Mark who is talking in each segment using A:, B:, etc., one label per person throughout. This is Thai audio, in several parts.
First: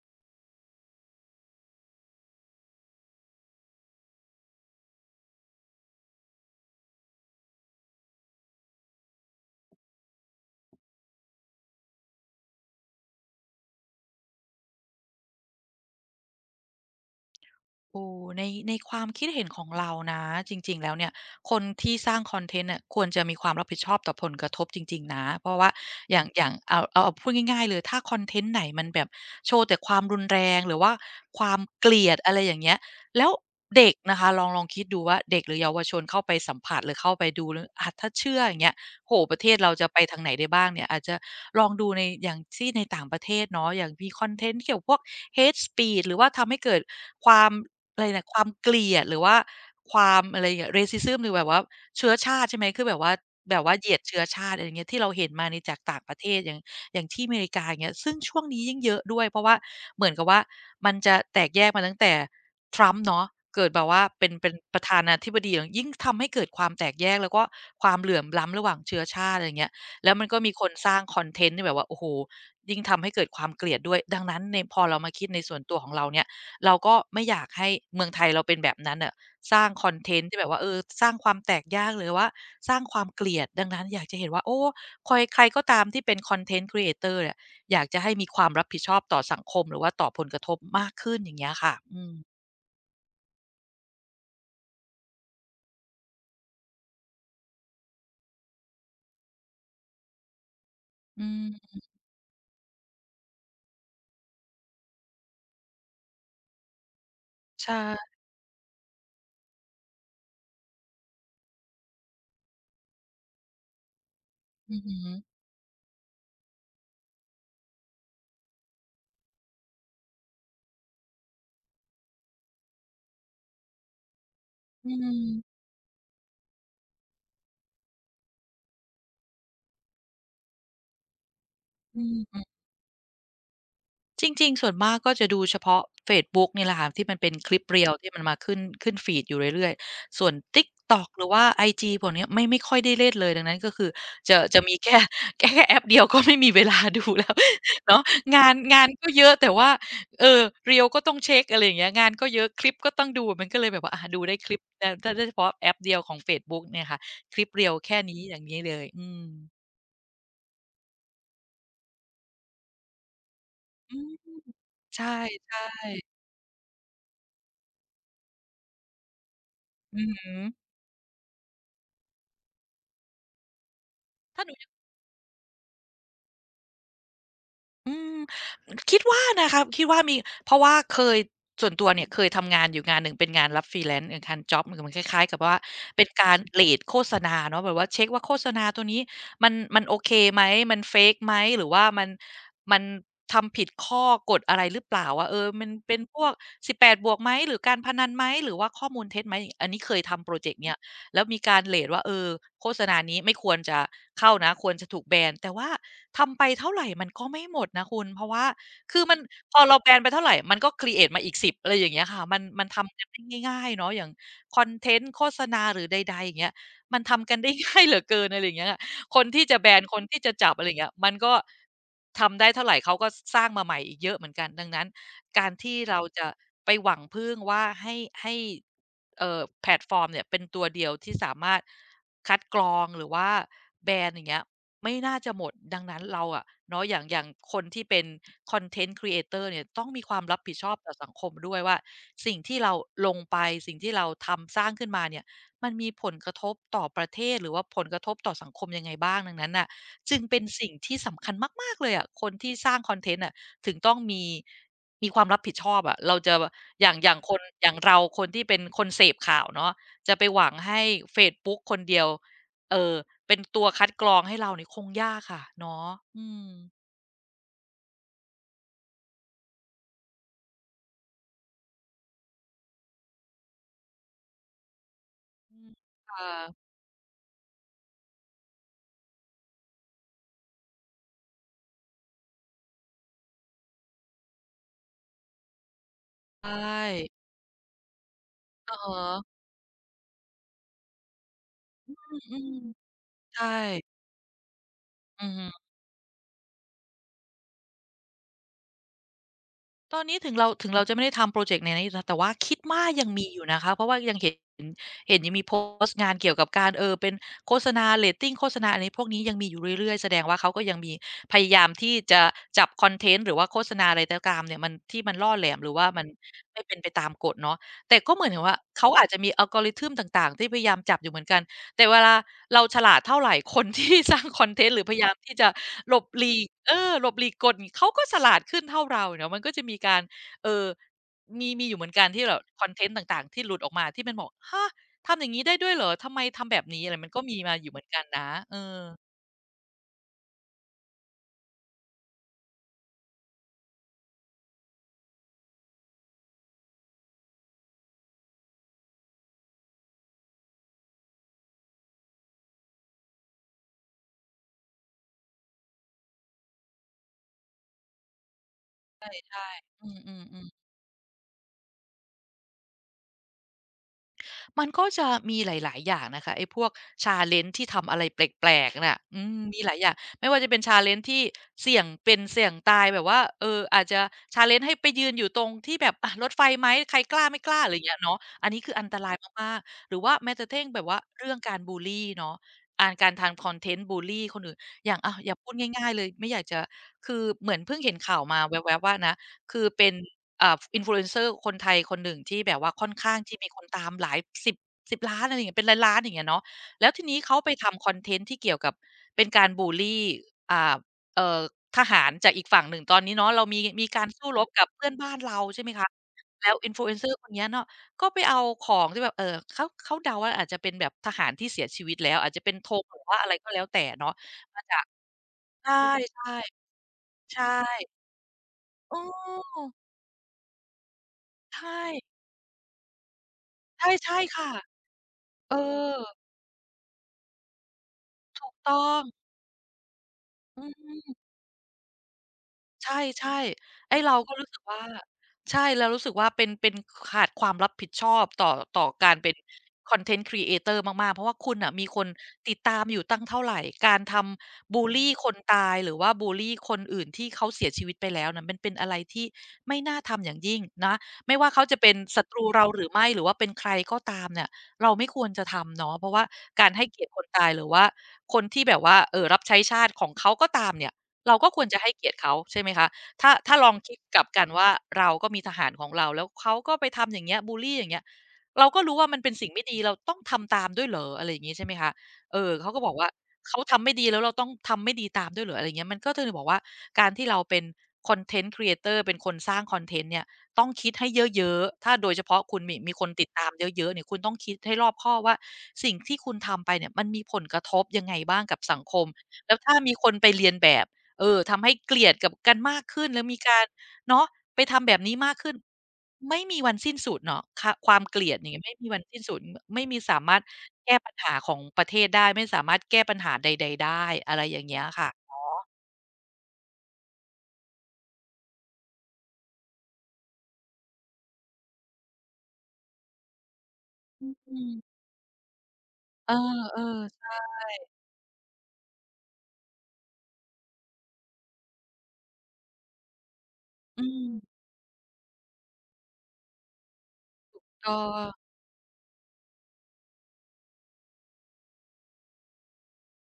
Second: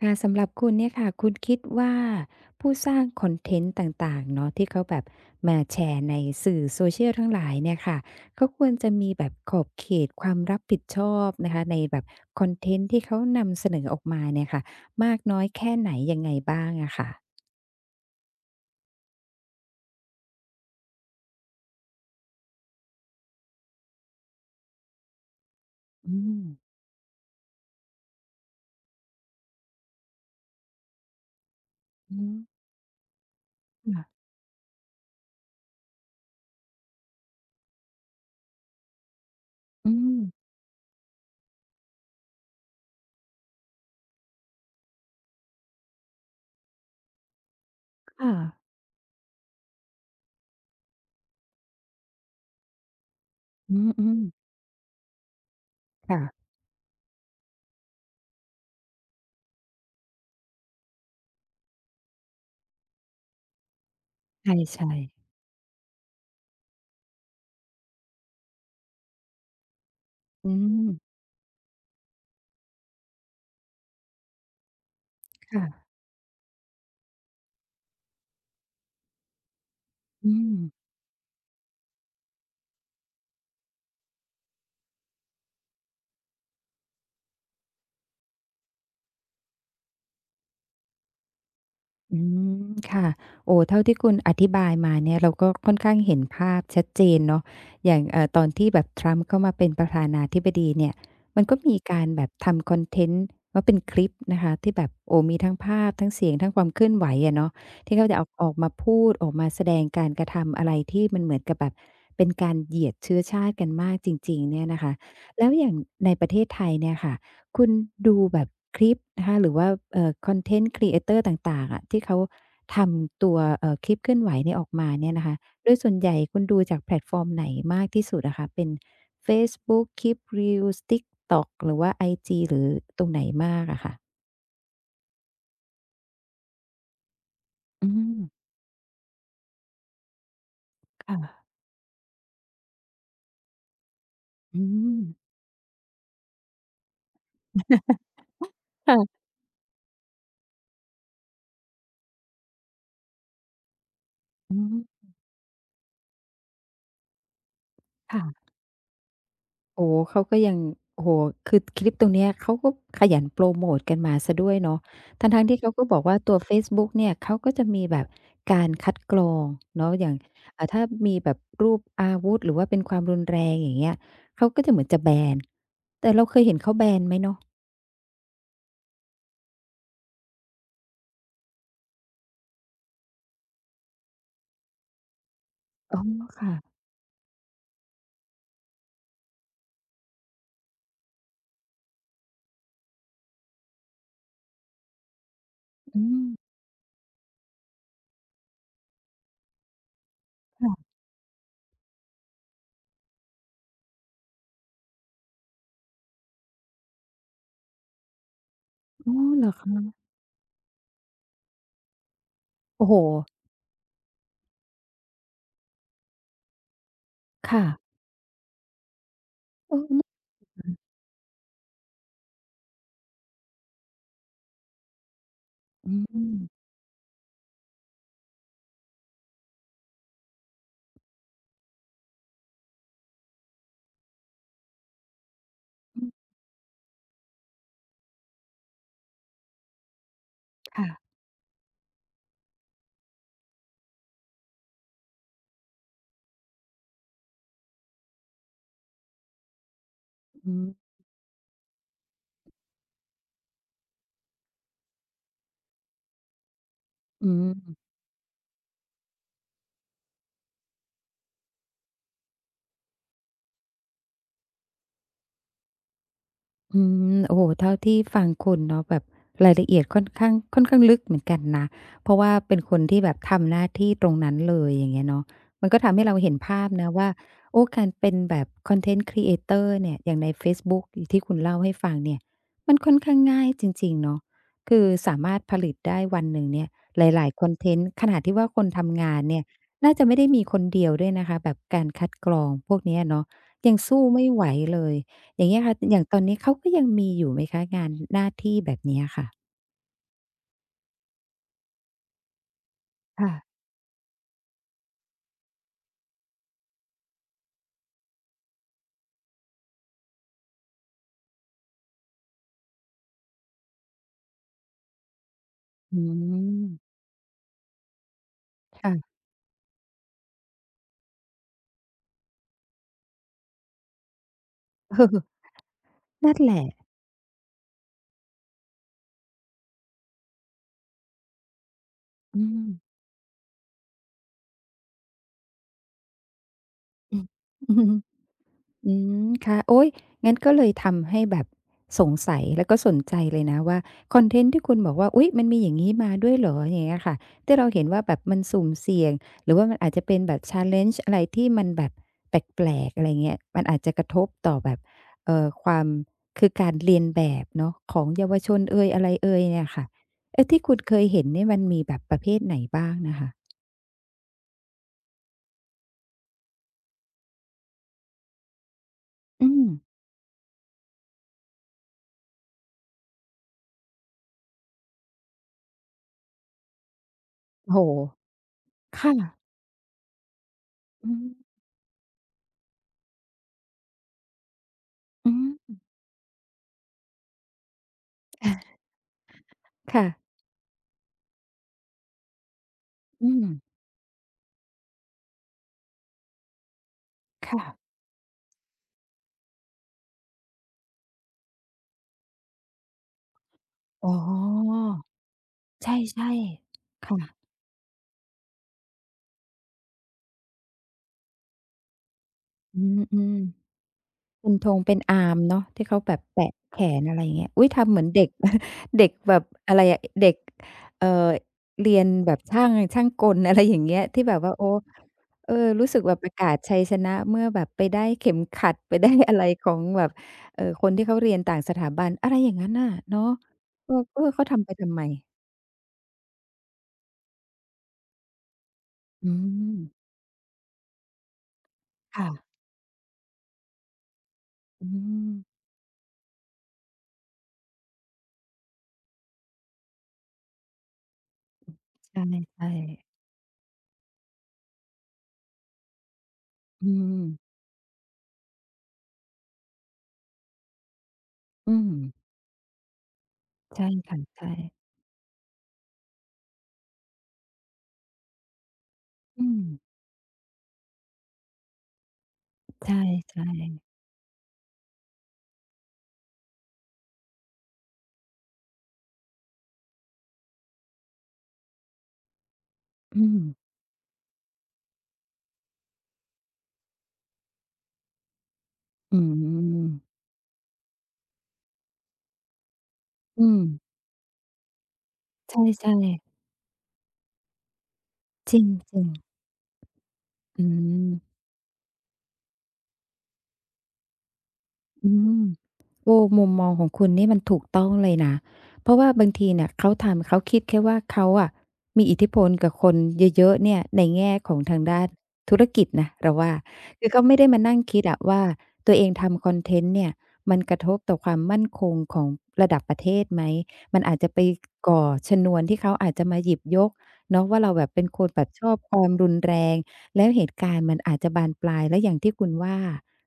A: ค่ะสำหรับคุณเนี่ยค่ะคุณคิดว่าผู้สร้างคอนเทนต์ต่างๆเนาะที่เขาแบบมาแชร์ในสื่อ Social ทั้งหลายเนี่ยค่ะเขาควรจะมีแบบขอบเขตความรับผิดชอบนะคะในแบบคอนเทนต์ที่เขานำเสนอออกมาเนี่ยค่ะมากน้อยแค่ไหนยังไงบ้างอะค่ะ
B: โอ้ในความคิดเห็นของเรานะจริงๆแล้วเนี่ยคนที่สร้างคอนเทนต์เนี่ยควรจะมีความรับผิดชอบต่อผลกระทบจริงๆนะเพราะว่าอ
A: อื
B: ย่างอ
A: ม
B: ย่างเอาเอาเอาพูดง่ายๆเลยถ้าคอนเทนต์ไหนมันแบบโชว์แต่ความรุนแรงหรือว่าความเกลียด
A: อื
B: อะไรอย่าง
A: ม
B: เงี้ยแล้วเด็กนะ
A: ค่ะ
B: คะลองคิดดูว่าเด็กหรือเยาวชนเข้าไปสัมผัสหรือเข้าไปดูหรืออาถ้าเชื่ออย่างเงี้ยโอ้โฮประเทศเราจะ
A: อื
B: ไป
A: ม
B: ทางไหนได้บ้างเนี่ยอาจจะลองดูในอย่างที่ในต่างประเทศเนาะอย่างมีคอนเทนต์เกี่ยวพวก hate speech หรือว่าทำให้เกิดความ อะไรนะ
A: ค่ะ
B: ความเกลียดหรือว่าความอะไรอย่างเงี้ย racism หรือแบบว่าเชื้อชาติใช่ไหมคือแบบว่า
A: อื
B: เห
A: ม
B: ยียด
A: อืม
B: เชื้อชาติอะไรอย่างเงี้ยที่เราเห็นมาในจากต่างประเทศ
A: ค่ะ
B: อย่างอย่างที่อเมริกาอย่างเงี้ยซึ่งช่วงนี้ยิ่งเยอะด้วยเพราะว่าเหมือนกับว่ามันจะแตกแยกมาตั้งแต่ Trump เนาะเกิดแบบว่าเป็นเป็
A: ใช่
B: นประ
A: ใช่
B: ธานาธิบดีอย่างยิ่งทำให้เกิดความแตกแยกแล้วก็ความเหลื่อมล้ำระหว่างเชื้อชาติอะไรอย่างเงี้ยแล้วมันก็
A: อื
B: มีคนสร้าง
A: ม
B: คอนเทนต์ที่แบบว่าโอ้โฮยิ่งทำให้เกิดความเกลียดด้วยดังนั้นในพอเรามาคิดในส่วนตัว
A: ค่ะ
B: ของเราเนี่ย เราก็ไม่อยากให้เมืองไทยเราเป็นแบบนั้นน่ะสร้างคอนเทนต์
A: อื
B: ที่แบบ
A: ม
B: ว่าเออสร้างความแตกแยกหรือว่าสร้างความเกลียดดังนั้นอยากจะเห็นว่าโอ้คอยใครก็ตามที่เป็นคอนเทนต์ Creator เนี่ยอยากจะให้มีความรับผิดชอบต่อสังคมหรือว่าต่อผลกระทบมากขึ้นอย่างเงี้ยค่ะอืม
A: อืมค่ะโอ้เท่าที่คุณอธิบายมาเนี่ยเราก็ค่อนข้างเห็นภาพชัดเจนเนาะอย่างตอนที่แบบทรัมป์เข้ามาเป็นประธานาธิบดีเนี่ย
B: อื
A: มันก็
B: ม
A: มีการแบบทำคอนเทนต์ว่าเป็นคลิปนะคะที่แบบโอ้มีทั้งภาพทั้งเสียงทั้งความเคลื่อนไหวอะเนาะที่เขา
B: ใช่
A: จะเอาออกมาพูดออกมาแสดงการกระทำอะไรที่มันเหมือนกับแบบเป็นการเหยียดเชื้อชาติกันมากจริงๆเนี่ย
B: อือ
A: นะคะ
B: ฮึ
A: แล้วอย่างในประเทศไทยเนี่ยค่ะ คุณดูแบบคลิปนะคะหรือว่าคอนเทนต์ Creator ตอร์ต่างๆอะที่เขาทำตัวคลิปเคลื่อนไหวเนี่ยออก
B: อื
A: มาเนี่ยนะคะ
B: ม
A: โดยส่วนใหญ่คุณดูจากแพลตฟอร์มไหนมากที่สุดนะคะเป็นเฟซบุ๊กคลิป Reels TikTok หรือว่าไอจี
B: อืม
A: หรือตรงไหนมากอะค่ะ
B: จริงๆส่วนมากก็จะดูเฉพาะเฟซบุ๊กนี่แหละค่ะที่มันเป็นคลิป
A: อื
B: Reel ที่
A: ม
B: มันมาขึ้นฟีดอยู่เรื่อยๆส่วน TikTok หรือว่า
A: ค่ะ
B: ไอจีพวกเนี้ยไม่ค่อยได้เล่นเลยดังนั้นก็คือจะ
A: อื
B: มีแค่
A: ม
B: แค่แอปเดียวก็ไม่มีเวลาดูแล้ว เนาะงานก็เย
A: ค่ะ
B: อะแต่ว่าเออ Reel ก็ต้องเช็กอะไรอย่างเงี้ยงานก็เยอะคลิปก็ต้องดูมันก็เลยแบบว่าอาดูได้คลิ
A: อื
B: ป
A: ม
B: แต่ได้เฉพาะแอปเดียวของเฟซบุ๊กเนี่ยค่ะคลิป Reel แค่นี้อย่า
A: ค่ะ
B: งงี้เลยอืม
A: โอ้โฮเขาก็ยังโอ้โฮคือคลิปตรงเนี้ยเขาก็ขยันโพรโมต
B: อื
A: กัน
B: ม
A: มาเสียด้วยเนาะ
B: ใช
A: ทั้งๆ
B: ่
A: ที่เขาก็บอก
B: ๆ
A: ว่าตัวเฟซบุ๊กเนี่ยเขาก็จะมีแบบการคัดกรองเนาะ
B: อื
A: อย่า
B: อ
A: ง
B: ฮึ
A: อ่าถ้ามีแบบรูปอาวุธหรือว่าเป็นความรุนแรงอย่างเงี้ย
B: ถ้า
A: เขา
B: ห
A: ก็จะ
B: นู
A: เหมือนจะแบนแต่เราเคยเห็นเขาแบนไหมเนาะ
B: อืมคิดว่านะครับคิดว่ามีเพราะว่าเคยส่วนตัวเนี่ยเคยทำงานอยู่งานหนึ่งเป็นงานรับ freelance เป็งานจ็อบมันคล้ายๆกับว่า
A: อ๋อ
B: เป็นการ
A: ค่ะ
B: เรตโฆษณาเนาะแบบว่าเช็กว่าโฆษณาตัวนี้มันโอเคไหมมัน fake ไหมหรือว่ามันมันทำผิดข้อกฎอะไรหรือเปล่าว่าเออมันเป็น
A: อื
B: พ
A: ม
B: วกสิบแปดบวกไหมหรือการพนันไหมหรือว่าข้อมูลเท็จไหมอันนี้เคยทำพรอเจกต์เนี้ย
A: ค่ะ
B: แล้วมีการเรตว่าเออโฆษณานี้ไม่ควรจะเข้านะควรจะถูกแบนแต่ว่าทำไปเท่าไรมันก็ไม่หมดนะคุณเพราะว่าคือ
A: อ๋อ
B: มัน
A: เหรอ
B: พอเราแบ
A: คะ
B: นไปเท่าไรมันก็ครีเอตมาอีก10อะไรอย่างเงี้ยค่ะมัน
A: โอ้โฮ
B: ทำกันได้ง่ายๆเนาะอย่างคอนเทนต์โฆษณาหรือใดๆอย่างเงี้ยมันทำกันได้
A: ค่ะ
B: ง่ายเหลือเกินอะไรอย่างเงี้ยคนที่จะแบ
A: เอ
B: น
A: อ
B: คน
A: น่า
B: ที่จะจับอะไรอย่างเงี้ย
A: อ
B: มันก็ทำได้เท่าไรเขาก็สสร้างมาใหม่อีกเยอะเหมือนกันดังนั้นการที่
A: ื
B: เราจะ
A: ม
B: ไปหวังพึ่งว่าให้ เอ่อแพลตฟอร์มเนี่ยเป็นตัวเดียวที่สามารถคัดกรองหรือว่าแบรนด์อย่างเงี้ยไม่น่าจะหมดดังนั้
A: อื
B: น
A: ม
B: เราอะเนาะอย่างคนที่เป็นคอนเทนต์ Creator เอเตอร์เนี่ยต้องมีความรับผิดชอบ
A: ค่ะ
B: ต่อสังคมด้วยว่าสิ่งที่เราลงไปสิ่งที่เราทำสร้างขึ้นมาเนี่ยมันมีผลกระทบต่อประเทศหรือว่าผลกระทบต่อสังคมยังไงบ้างดังนั้นน่ะจึงเป็น
A: อืม
B: สิ่งที่สำคัญมากๆเลยอะคนที่สร้างคอนเทนต์น่ะถึงต้องมี มีความรับผิดชอบอะเราจะอย่าง อย่าง
A: อื
B: คน
A: ม
B: อย่างเราคนที่เป็นคนเสพข่าวเนาะจะไปหวังให้เฟซบุ๊กคนเดียว เอ่อเป็นตัวคัดกรองให้เรานี่คงยากค่ะ เนาะอืม
A: อืมโอ้โฮเท่าที่ฟังคุณเนาะแบบรายละเอียดค่อนข้างค่อนข้างลึกเหมือนกันนะเพราะว่าเป็นคนที่แบบทำหน้าที่ตรงนั้นเลยอย่างเงี้ยเนาะ
B: อื
A: มั
B: ม
A: นก็ทำให้เรา
B: ค่ะ
A: เห็นภาพนะว่าโอ้การเป็นแบบคอนเทนต์ Creator เอเตอร์เนี่ยอย่างในเฟซบุ๊กอย่างที่คุณเล่าให้ฟังเนี่ยมันค่อนข้างง่ายจริงๆเนาะคือสามารถผลิตได้วันหนึ่ง
B: ใช่
A: เนี่ยหลายๆคอนเทนต์ขนาดที่ว่าคน
B: อะฮะ
A: ทำงานเนี่ยน่าจะไม่ได้มีคนเดียวด้วยนะคะแบบการคั
B: อ
A: ดกร
B: ื
A: อง
B: ม
A: พวกเนี้ยเนาะ
B: ๆใช่
A: ยังสู้ไม่ไหวเลย
B: อือ
A: อ
B: ฮึ
A: ย่างเงี้ยค่ะ อย่างตอนนี้เขาก็ยังมีอยู่ไหมคะงานหน้าที่แบบเนี้ยค่ะ
B: ตอนนี้ถึงเราจะไม่ได้ทำพรอเจกต์ไหนๆอยู่นะแต่ว่าคิดว่ายังมี
A: ค่ะ
B: อยู่นะคะเพราะว่ายังเห็นยังมีโพสต์งานเกี่ยวกับการเป็นโฆษณาเรตติงโฆษณาอะไรพวกนี้ยังมีอยู่เรื่อยๆแสดงว่าเขาก็ยังมีพยายามที่จะจับคอนเทนต์หรือว่าโฆษณาอะไรก็ตามเนี่ยมันที่มันล่อแหลมหรือว่า
A: อื
B: มันไม่เป็นไป
A: ม
B: ตามกฎเนาะแต่ก็เหมือนกับว่าเขาอาจ
A: ค่ะ
B: จะมี algorithm ต่างๆที่พยายามจับอยู่เหมือนกัน แต่เวลาเราฉลาดเท่าไรคนที่ สร้างคอนเทนต์หรือพ
A: เอ
B: ยา
A: อ
B: ยามที่จะหลบหลี
A: นั่น
B: ก
A: แหละ
B: หลบหลีกกฎเขาก็ฉลาดขึ้นเท่าเราเนาะมันก็จะมีการเอ่อมีอยู่เหมือนกันที่แบ
A: อื
B: บค
A: ม
B: อนเทนต์ต่างๆที่หลุดออกมาที่มันบอกฮะทำอย่างงี้ได้ด้วยเหรอทำไมทำแบบนี้อะไรมัน
A: อื
B: ก็
A: อ
B: มีมาอยู่
A: อื
B: เห
A: อ
B: มือน
A: ฮึ
B: กันนะเออ
A: อืมค่ะโอ๊ยงั้นก็เลยทำให้แบบสงสัยแล้วก็สนใจเลยนะว่าคอนเทนต์ที่คุณบอกว่าอุ๊ยมันมีอย่างงี้มาด้วยเหรออย่างเงี้ยค่ะที่เราเห็นว่าแบบมันสุ่มเสี่ยงหรือว่ามันอาจจะเป็นแบบ challenge อะไรที่มันแบบแปลกๆอะไรเงี้ยมันอาจจะกระทบต่อแบบความคือการเลียนแบบเนาะของเยาวชนเอยอะไรเอ
B: ใช่
A: ยเนี่ยค่ะ
B: อือ
A: เอ๊ะ
B: ๆ
A: ที่
B: ๆ
A: คุณเคยเห็นนี่มันมีแบบประเภทไหนบ้างน่ะค่ะ
B: มันก็จะมีหลาย ๆ อย่างนะคะไอ้พวก challenge ที่ทำอะไรแปลก ๆน่ะอืม
A: อื
B: มี
A: ม
B: หลายอย่างไม่ว่าจะเป็น challenge ที่เสี่ยงเป็นเสี่ยงตายแบบว่าเอออาจจะ challenge ให้ไปยืนอยู่ตรงที่แบบอะรถไฟไหมใครกล้าไม่กล้าอะ
A: โอ้
B: ไรอ
A: โฮ
B: ย่างเงี้ยเนาะอันนี้คืออันตรา
A: ค่ะ
B: ยมาก ๆ หรือว่าแม้กระทั่งแบบว่า
A: อืม
B: เรื่องการบุลลีเนาะอ่านการทำคอนเทนต์บุลลีคนอื่นอย่างอะอ
A: อื
B: ย่างพูด
A: ม
B: ง่าย ๆ เลยไม่อยากจะคือเหมือนเพิ่งเห็นข่าวมาแว๊บๆว่านะคือเป็น
A: ค่ะ
B: อ่า influencer คนไทยคนหนึ่งที่แบบว่าค่อนข้าง
A: อื
B: ที่
A: ม
B: มีคนตามหลายสิบล้านอะไรอย่างเงี้ยเป็นล้านๆอย่างเงี้ยเนาะแล้วทีนี้เขาไป
A: ค่ะ
B: ทำคอนเทนต์ที่เกี่ยวกับเป็นการบุลลีอ่าเอ่อทหารจากอีกฝั่งหนึ่งตอนนี้เนาะเรามีการ
A: อ๋
B: สู้รบกับ
A: อ
B: เพื่อนบ้านเราใช่ไหมคะ
A: ใช่
B: แล้ว
A: ๆ
B: influencer
A: ค่ะ
B: คนเนี้ยเนาะก็ไปเอาของที่แบบเขาเดาว่าอาจจะเป็นแบบทหารที่เสียชีวิตแล้วอาจจะเป็นธ
A: อื
B: งหรือว่าอะไร
A: ม
B: ก็แล้วแต่เนาะ
A: ๆเป็น
B: มา
A: ธ
B: จา
A: ง
B: ก
A: เป็นอาร์มเนาะ
B: ใช
A: ที่เขาแบบ
B: ่
A: แปะแขนอะไรอ
B: ๆ
A: ย่าง
B: ใช
A: เงี้ย
B: ่
A: อุ๊ยทำเหมือนเด็ก
B: เอ
A: เด็กแบบ
B: อ
A: อะไรอะเด็กเอ่อ
B: ใช่
A: เรียนแบบช่างช่างกลอะไรอย่างเงี้ย
B: ใช่
A: ที่แบ
B: ๆ
A: บ
B: ค่ะ
A: ว่าโอ้เอ
B: เอ
A: อรู้สึก
B: อ
A: แบบประกาศชัยชนะเมื่อแบบไปได้เข็ม
B: ถูก
A: ขัด
B: ต้อ
A: ไป
B: ง
A: ได้อะไรของแบบ
B: อื
A: คนที่
B: ม
A: เขาเรียนต่างสถาบันอะไรอย่างงั้น
B: ใ
A: น่ะเนาะ
B: ช่ๆ
A: เออ
B: ไอ้เรา
A: เออ
B: ก็
A: เขา
B: รู้สึก
A: ทำไป
B: ว่า
A: ทำไม
B: ใช่เรารู้สึกว่าเป็นขาดความรับผิดชอบต่อการ
A: อื
B: เป็น
A: ม
B: คอนเทนต์ creator มากๆเพราะว่าคุณน่ะมีคน
A: ค่ะ
B: ติดตามอยู่ตั้งเท่าไรการทำบุ
A: อื
B: ลลีคน
A: ม
B: ตายหรือว่าบุลลีคนอื่นที่เขาเสียชีวิตไปแล้วนั้นมันเป็นอะไรที่ไม่น่าทำอย่างยิ่งนะไม่ว่าเขาจะเป็นศัตรูเรา
A: ใช่
B: หรือ
A: ๆ
B: ไม่หรือว่าเป็นใครก็ตามเนี่ยเราไม่ควรจะทำเนาะเพราะว่าการให้
A: อื
B: เกียรติค
A: ม
B: นตายหรือว่าคนที่แบบว่ารับใช้ชาติของเขาก็ตามเนี่ย เราก็ควร
A: อื
B: จะ
A: ม
B: ให้เกียรติเขาใช่ไหมคะถ้าลอง
A: ใช่
B: คิดก
A: ค่ะ
B: ลับกัน
A: ใช่
B: ว่าเราก็มีทหารของเราแล้วเขาก็ไปทำอย่างเงี้ยบูลลีอย่างเงี้ยเราก็รู้ว่ามันเป็น
A: อื
B: สิ่ง
A: ม
B: ไม่ดีเราต้องทำตามด้วยเหรออะไรอย่างงี้ใช่ไหมคะเออเขาก็
A: ใ
B: บอกว่า
A: ช่
B: เขาทำไม่
A: ๆ
B: ดีแล้วเราต้องทำไม่ดีตามด้วยเหรออะไรเงี้ยมันก็เลยบอกว่าการที่เราเป็นคอนเทนต์ครีเ r e a อ o ์เป็นคนสร้างคอนเทนต์เนี่ยต้องคิดให้เยอะๆถ้าโดยเฉพาะคุณมีคน
A: อื
B: ติด
A: ม
B: ตามเยอะๆเนี่ยคุณต้องคิดให้รอบคอบว่าสิ่งที่คุณทำไปเนี่ยมันมีผลกระทบยังไงบ้างกับสังคม
A: อื
B: แล้วถ้า
A: ม
B: มีคนไปเรียนแบบ เออทำให้เกลียดกับกันมากขึ้นแล้วมี
A: อื
B: กา
A: ม
B: รเนาะไปทำแบบนี้มากขึ้น
A: ใช่ๆ
B: ไม่มีวันสิ้นสุดเนาะคความเกลียดอย่าง
A: จร
B: เงี้ยไม่มีวั
A: ิ
B: น
A: ง
B: สิ้น
A: ๆ
B: สุดมไม่มีสามารถ
A: อื
B: แก้
A: ม
B: ปัญหาของประเทศได้ไม่สามารถแก้ปัญหาใดๆได้อะไรอย่างเงี้ยค่ะ
A: อืมโอ้มุมมองของคุณนี่มันถูกต้องเลยนะ เพราะว่าบางทีเนี่ยเขาทำเขาคิดแค่ว่าเขาอะมีอิทธิพลกับคนเยอะๆเนี่ยใน
B: อื
A: แง่ของ
B: ม
A: ทางด้านธุรกิจนะ
B: เออ
A: เราว่าคือ
B: ๆ
A: เขาไม่ได้มานั่งคิดอะว่าตัวเองทำคอนเทนต์เนี่ยมันกระทบต่อความมั่นคงของระดับประเทศไหมมั
B: อื
A: นอาจ
B: ม
A: จะไปก่อชนวนที่เขาอาจจะมาหยิบยกเนาะว่าเราแบ
B: เออ
A: บเป็นคนแบบชอบความรุนแรงแล้วเหตุการณ์มันอาจจะบานปลายแล้วอย่างที่คุณว่า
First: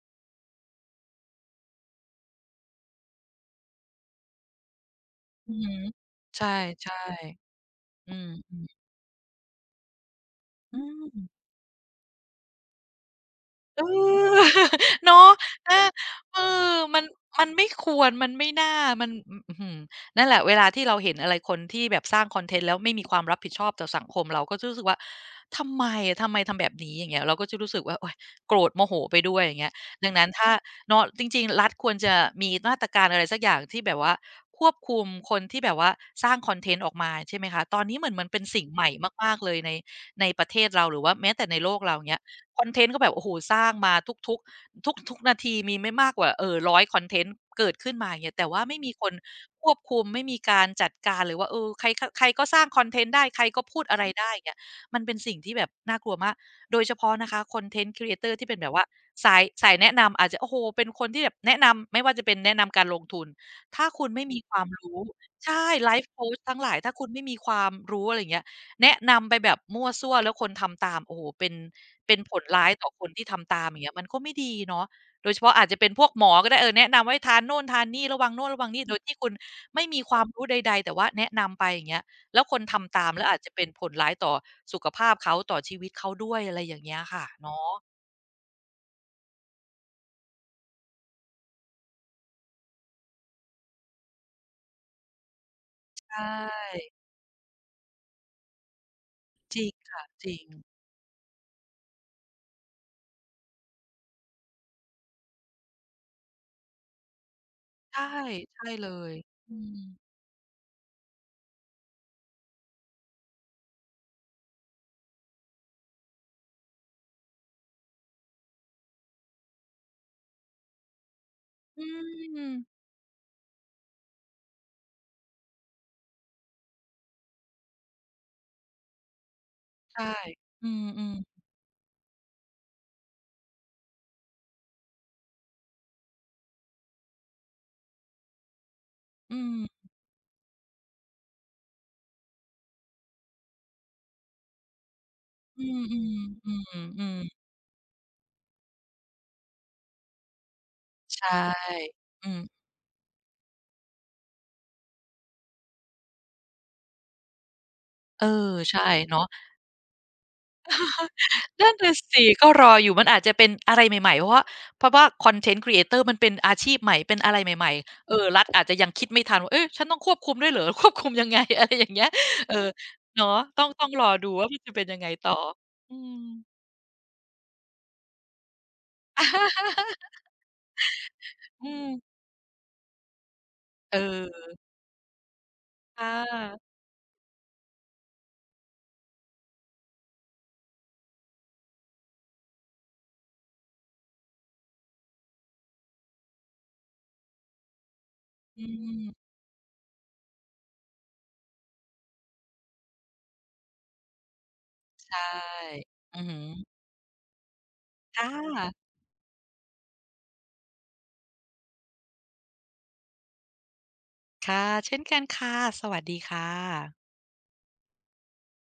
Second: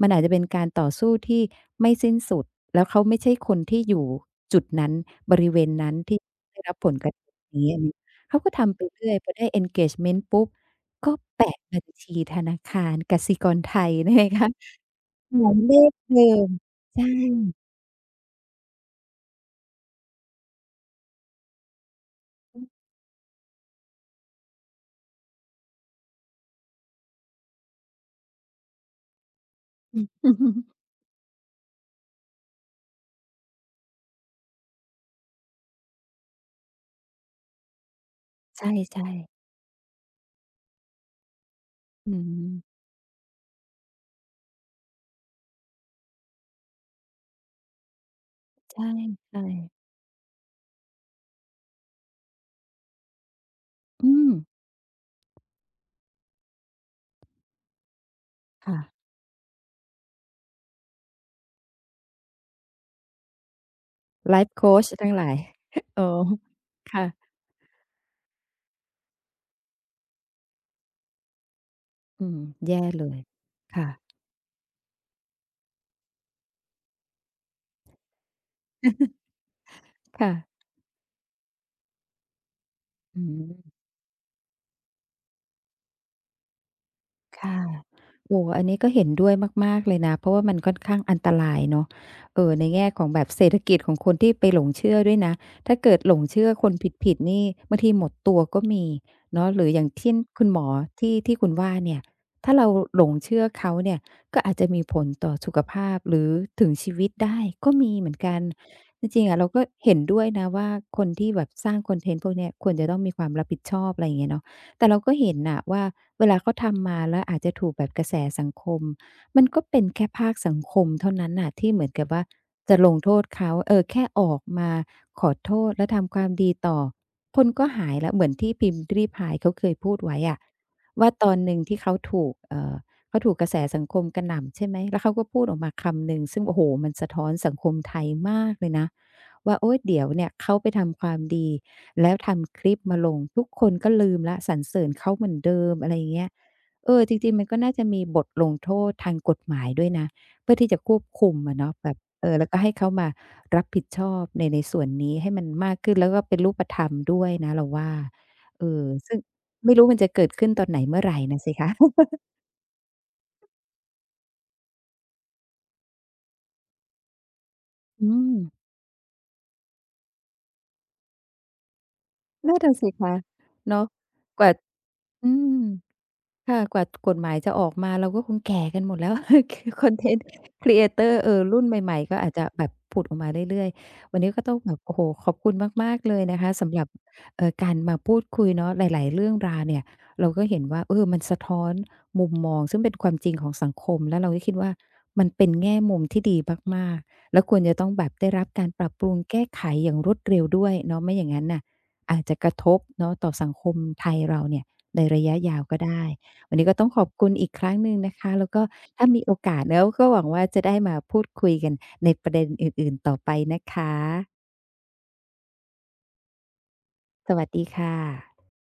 A: มันอาจจะเป็นการต่อสู้ที่ไม่สิ้นสุดแล้วเขาไม่ใช่คนที่อยู่จุดนั้นบ
B: อื
A: ริ
B: อ
A: เวณ
B: ฮึ
A: นั้นที่
B: ใช
A: ได้รับผ
B: ่
A: ลกระทบนี้อันนี้
B: ๆอืม
A: เขาก็ทำไปเรื่อยพอได้ engagement ปุ๊บ
B: ๆอืม
A: ก็แปะบัญชีธนาคารกสิกรไท
B: เอ
A: ยได้ไหม
B: อ
A: คะ
B: เนาะ
A: หมาย
B: อ
A: เลขเดิ
B: เอ
A: ม
B: อมั
A: ใช่
B: นมันไม่ควรมันไม่น่ามันอื้อหือนั่นแหละเวลาที่เราเห็นอะไรคนที่แบบสร้างคอนเทนต์แล้ว ไม่มีความรับผิดชอบต่อสังคมเราก็จะรู้สึกว่าทำไมอะทำไมทำแบบนี้อย่างเงี้ยเราก็จะรู้สึกว่าโอ๊ยโกรธโมโหไปด้วยอย่างเงี้ย
A: อื
B: ดังนั้นถ้า
A: ม
B: เนาะจริงๆรัฐควรจะมีมาตรการอะไรสักอย่างที่แบบว่าควบคุมคนที่แบบว่าสร้างคอนเทนต์ออกมาใช่ไหมคะตอนนี้เหมือนมันเป็น
A: ใ
B: สิ่งใหม่
A: ช่ๆ
B: มากๆเลยในประเทศเราหรือว่าแม้แต่ในโลกเรา
A: อื
B: เนี้ย คอนเท
A: ม
B: นต์ก็แบบโอ้โฮสร้างมาทุกๆทุกนาทีมีไม่มากกว่าเออร100คอนเทนต์เกิดขึ้นมาอย่างเงี้ยแต่ว่า
A: ใ
B: ไม่มีคน
A: ช่
B: ควบ
A: ๆ
B: คุมไม่มีการจัดการเลยว่าเออใครใครก็สร้างคอนเทนต์ได้ใครก็พูดอะไร
A: อื
B: ได้
A: ม
B: อย่างเงี้ยมันเป็นสิ่งที่แบบน่ากลัวมากโดยเฉพาะนะคะคอนเทนต์ Creator ที่เป็นแบบ
A: ค่ะ
B: ว่าสายแนะนำอาจจะโอ้โหเป็นคนที่แบบแนะนำไม่ว่าจะเป็นแนะนำการลงทุนถ้าคุณไม่
A: ไล
B: มีค
A: ฟ์
B: วา
A: โค
B: ม
A: ช
B: รู้
A: ทั้งหลาย
B: ใช่ไล
A: อ๋อ
B: ฟ์โคชทั้งหลายถ้าคุณไม่
A: ค่ะ
B: มีความรู้อะไรอย่างเงี้ย แนะนำไปแบบมั่วซั่วแล้วคนทำตามโอ้โฮเป็น
A: อื
B: ผ
A: ม
B: ลร้าย
A: แย่
B: ต่อค
A: เล
B: น
A: ย
B: ที่ทำตามอย่าง
A: ค่ะ
B: เงี้ยมันก็ไม่ดีเนาะโดยเฉพาะอาจจะเป็นพวกหมอก็ได้เออแนะนำให้ทานโน่นทานนี่ระวังโน่นระวังนี่โดยที่ คุณไม่มีความ
A: ค่ะ
B: รู้ใดๆแต่ว่าแนะนำไปอย่างเงี้ยแล้วคนทำตาม
A: อื
B: แล้วอาจจะเป็นผ
A: ม
B: ลร้ายต่อสุขภาพเขาต่อชีวิตเขาด้วยอะไรอย่างเงี้ยค่ะเนา
A: ค่ะ
B: ะ
A: โอ้อันนี้ก็เห็นด้วยมากๆเลยนะเพราะว่ามันค่อนข้างอันตรายเนาะในแง่ของแบบเศรษฐกิจของคนที่ไปหลงเชื่อด้วยนะถ้าเกิดหลง
B: ใช่
A: เชื่อคนผิดๆนี่บางทีหมดตัวก็มีเนาะ
B: จ
A: ห
B: ริ
A: รือ
B: ง
A: อย่าง
B: ค่ะ
A: เช่น
B: จริง
A: คุณหมอที่คุณว่าเนี่ยถ้าเราหลงเชื่อเขาเนี่ยก็อาจจะมีผลต่อสุขภาพหรือถึงชีวิตได้ก็มี
B: ใช่
A: เหมือนกัน
B: ใช่เล
A: จ
B: ย
A: ริงๆอะเรา
B: อื
A: ก็
B: ม
A: เห็นด้วยนะว่าคนที่แบบสร้างคอนเทนต์พวกเนี้ยควรจะต้องมีความรับผิดชอบอะไรอย่างเงี้ยเนาะแต่เราก็เห็นน่ะว่า เวลาเขาทำมาแล้วอาจจะถูกแบบกระแสสังคมมันก็เป็นแค่ภาคสังคมเท่านั้นน่ะที่เห
B: อื
A: มือนกับว่าจะ
B: ม
A: ลงโทษเขาเออแค่ออกมาขอโทษและทำความดีต่อคนก็หายแล้วเหมือนที่พิมพ์ริพายเขาเคยพูด
B: ใช่
A: ไว้อะ
B: อื
A: ว่า
B: ม
A: ตอน
B: ๆ
A: หนึ่งที่เขาถูกเขาถูกกระแสสังคมกระหน่ำใช่ไหมแล้วเขาก็พูดออกมาคำหนึ่งซึ่งโอ้โฮมันสะท้อนสังคมไทยมากเลยนะ
B: อื
A: ว่าโอ๊ย
B: ม
A: เดี๋ยวเนี่ยเขาไปทำความดี แล้วทำคลิปมาลงทุกคนก็ลืมแล้วสรรเสริญเขาเหมือนเดิ
B: อื
A: มอะไรอย่างเงี้ยเออจ
B: อๆ
A: ริ
B: ๆ
A: ง
B: ๆ
A: ๆมันก็น่าจะมีบทลงโทษทางกฎหมายด้วยนะเพื่อที่จะควบคุ
B: ใช่
A: มอะเนาะแบบ
B: อื
A: เออแล้วก็
B: ม
A: ให้เขามารับผิดชอบในส่วนนี้ให้มันมากขึ้นแล้วก็เป็นรูปธรรมด้วยนะเราว่า
B: เออ
A: เอ
B: ใช่
A: อซึ่ง
B: เนาะ
A: ไม่รู้มันจะเกิดขึ้นตอนไหนเมื่อไหรน่ะสิคะ
B: นั่นน่ะ สิก็รออยู่มันอาจจะเป็นอะไรใหม่ๆเพราะว่าคอนเทนต์ Creator มันเป็นอาชีพใหม่เป็นอะไรใหม่ๆ
A: อื
B: เออ
A: ม
B: รัฐอาจจะยังคิดไม่ทันว่าเอ๊ะฉันต้องควบคุมด้วยเหรอ ควบคุมยังไง อะไรอย่างเงี้ยเอ
A: นั่
B: อ
A: นน่ะสิคะ
B: เนาะต้องต้
A: เนาะ
B: องรอดู
A: ก
B: ว่า
A: ว่า
B: มันจะเป็นยังไงต่
A: อื
B: อ
A: ม
B: อืม
A: ค่ะกว่ากฎหมายจะออกมาเราก็คงแก่กันหมดแล้ว คือคอนเท นต์ครีเอเตอร์เออรุ่น
B: อื
A: ใหม่ๆก็
B: ม
A: อาจจะแบบผุดออกมาเรื่อย
B: เอ
A: ๆวันนี้ก็ต้อ
B: อ
A: งแบบโอ้โหขอบคุณมาก
B: ค่
A: ๆเลยนะคะ
B: ะ
A: สำหรับการมาพูดคุยเนาะหลายๆเรื่องราวเนี่ยเราก็เห็นว่าเออมันสะท้อนมุมมองซึ่งเป็นความจริงของสังคมแล้วเราก็คิดว่ามันเป็นแง่มุมที่ดีมากๆแล้วควรจะต้องแบบได้รับ
B: อื
A: การปรับป
B: ม
A: รุงแก้ไขอย่างรวดเร็วด้วยเนาะไม่อย่างนั้นน่ะอาจจะกระทบเนาะต่อสังคมไทยเราเนี่ยใน
B: ใช่
A: ระยะยาวก็ได้
B: อือฮึ
A: วันนี้ก็ต้องขอบคุณอีกครั้งหนึ่งนะ
B: ค่
A: คะแล้วก็
B: ะ
A: ถ้ามีโอกาสแล้วก็หวังว่าจะได้มาพูดคุยกันในประเด็นอื่นๆต่อไปนะคะ
B: ค่ะเช่นกันค่ะ สวัสดีค่ะ
A: สวัสดีค่ะ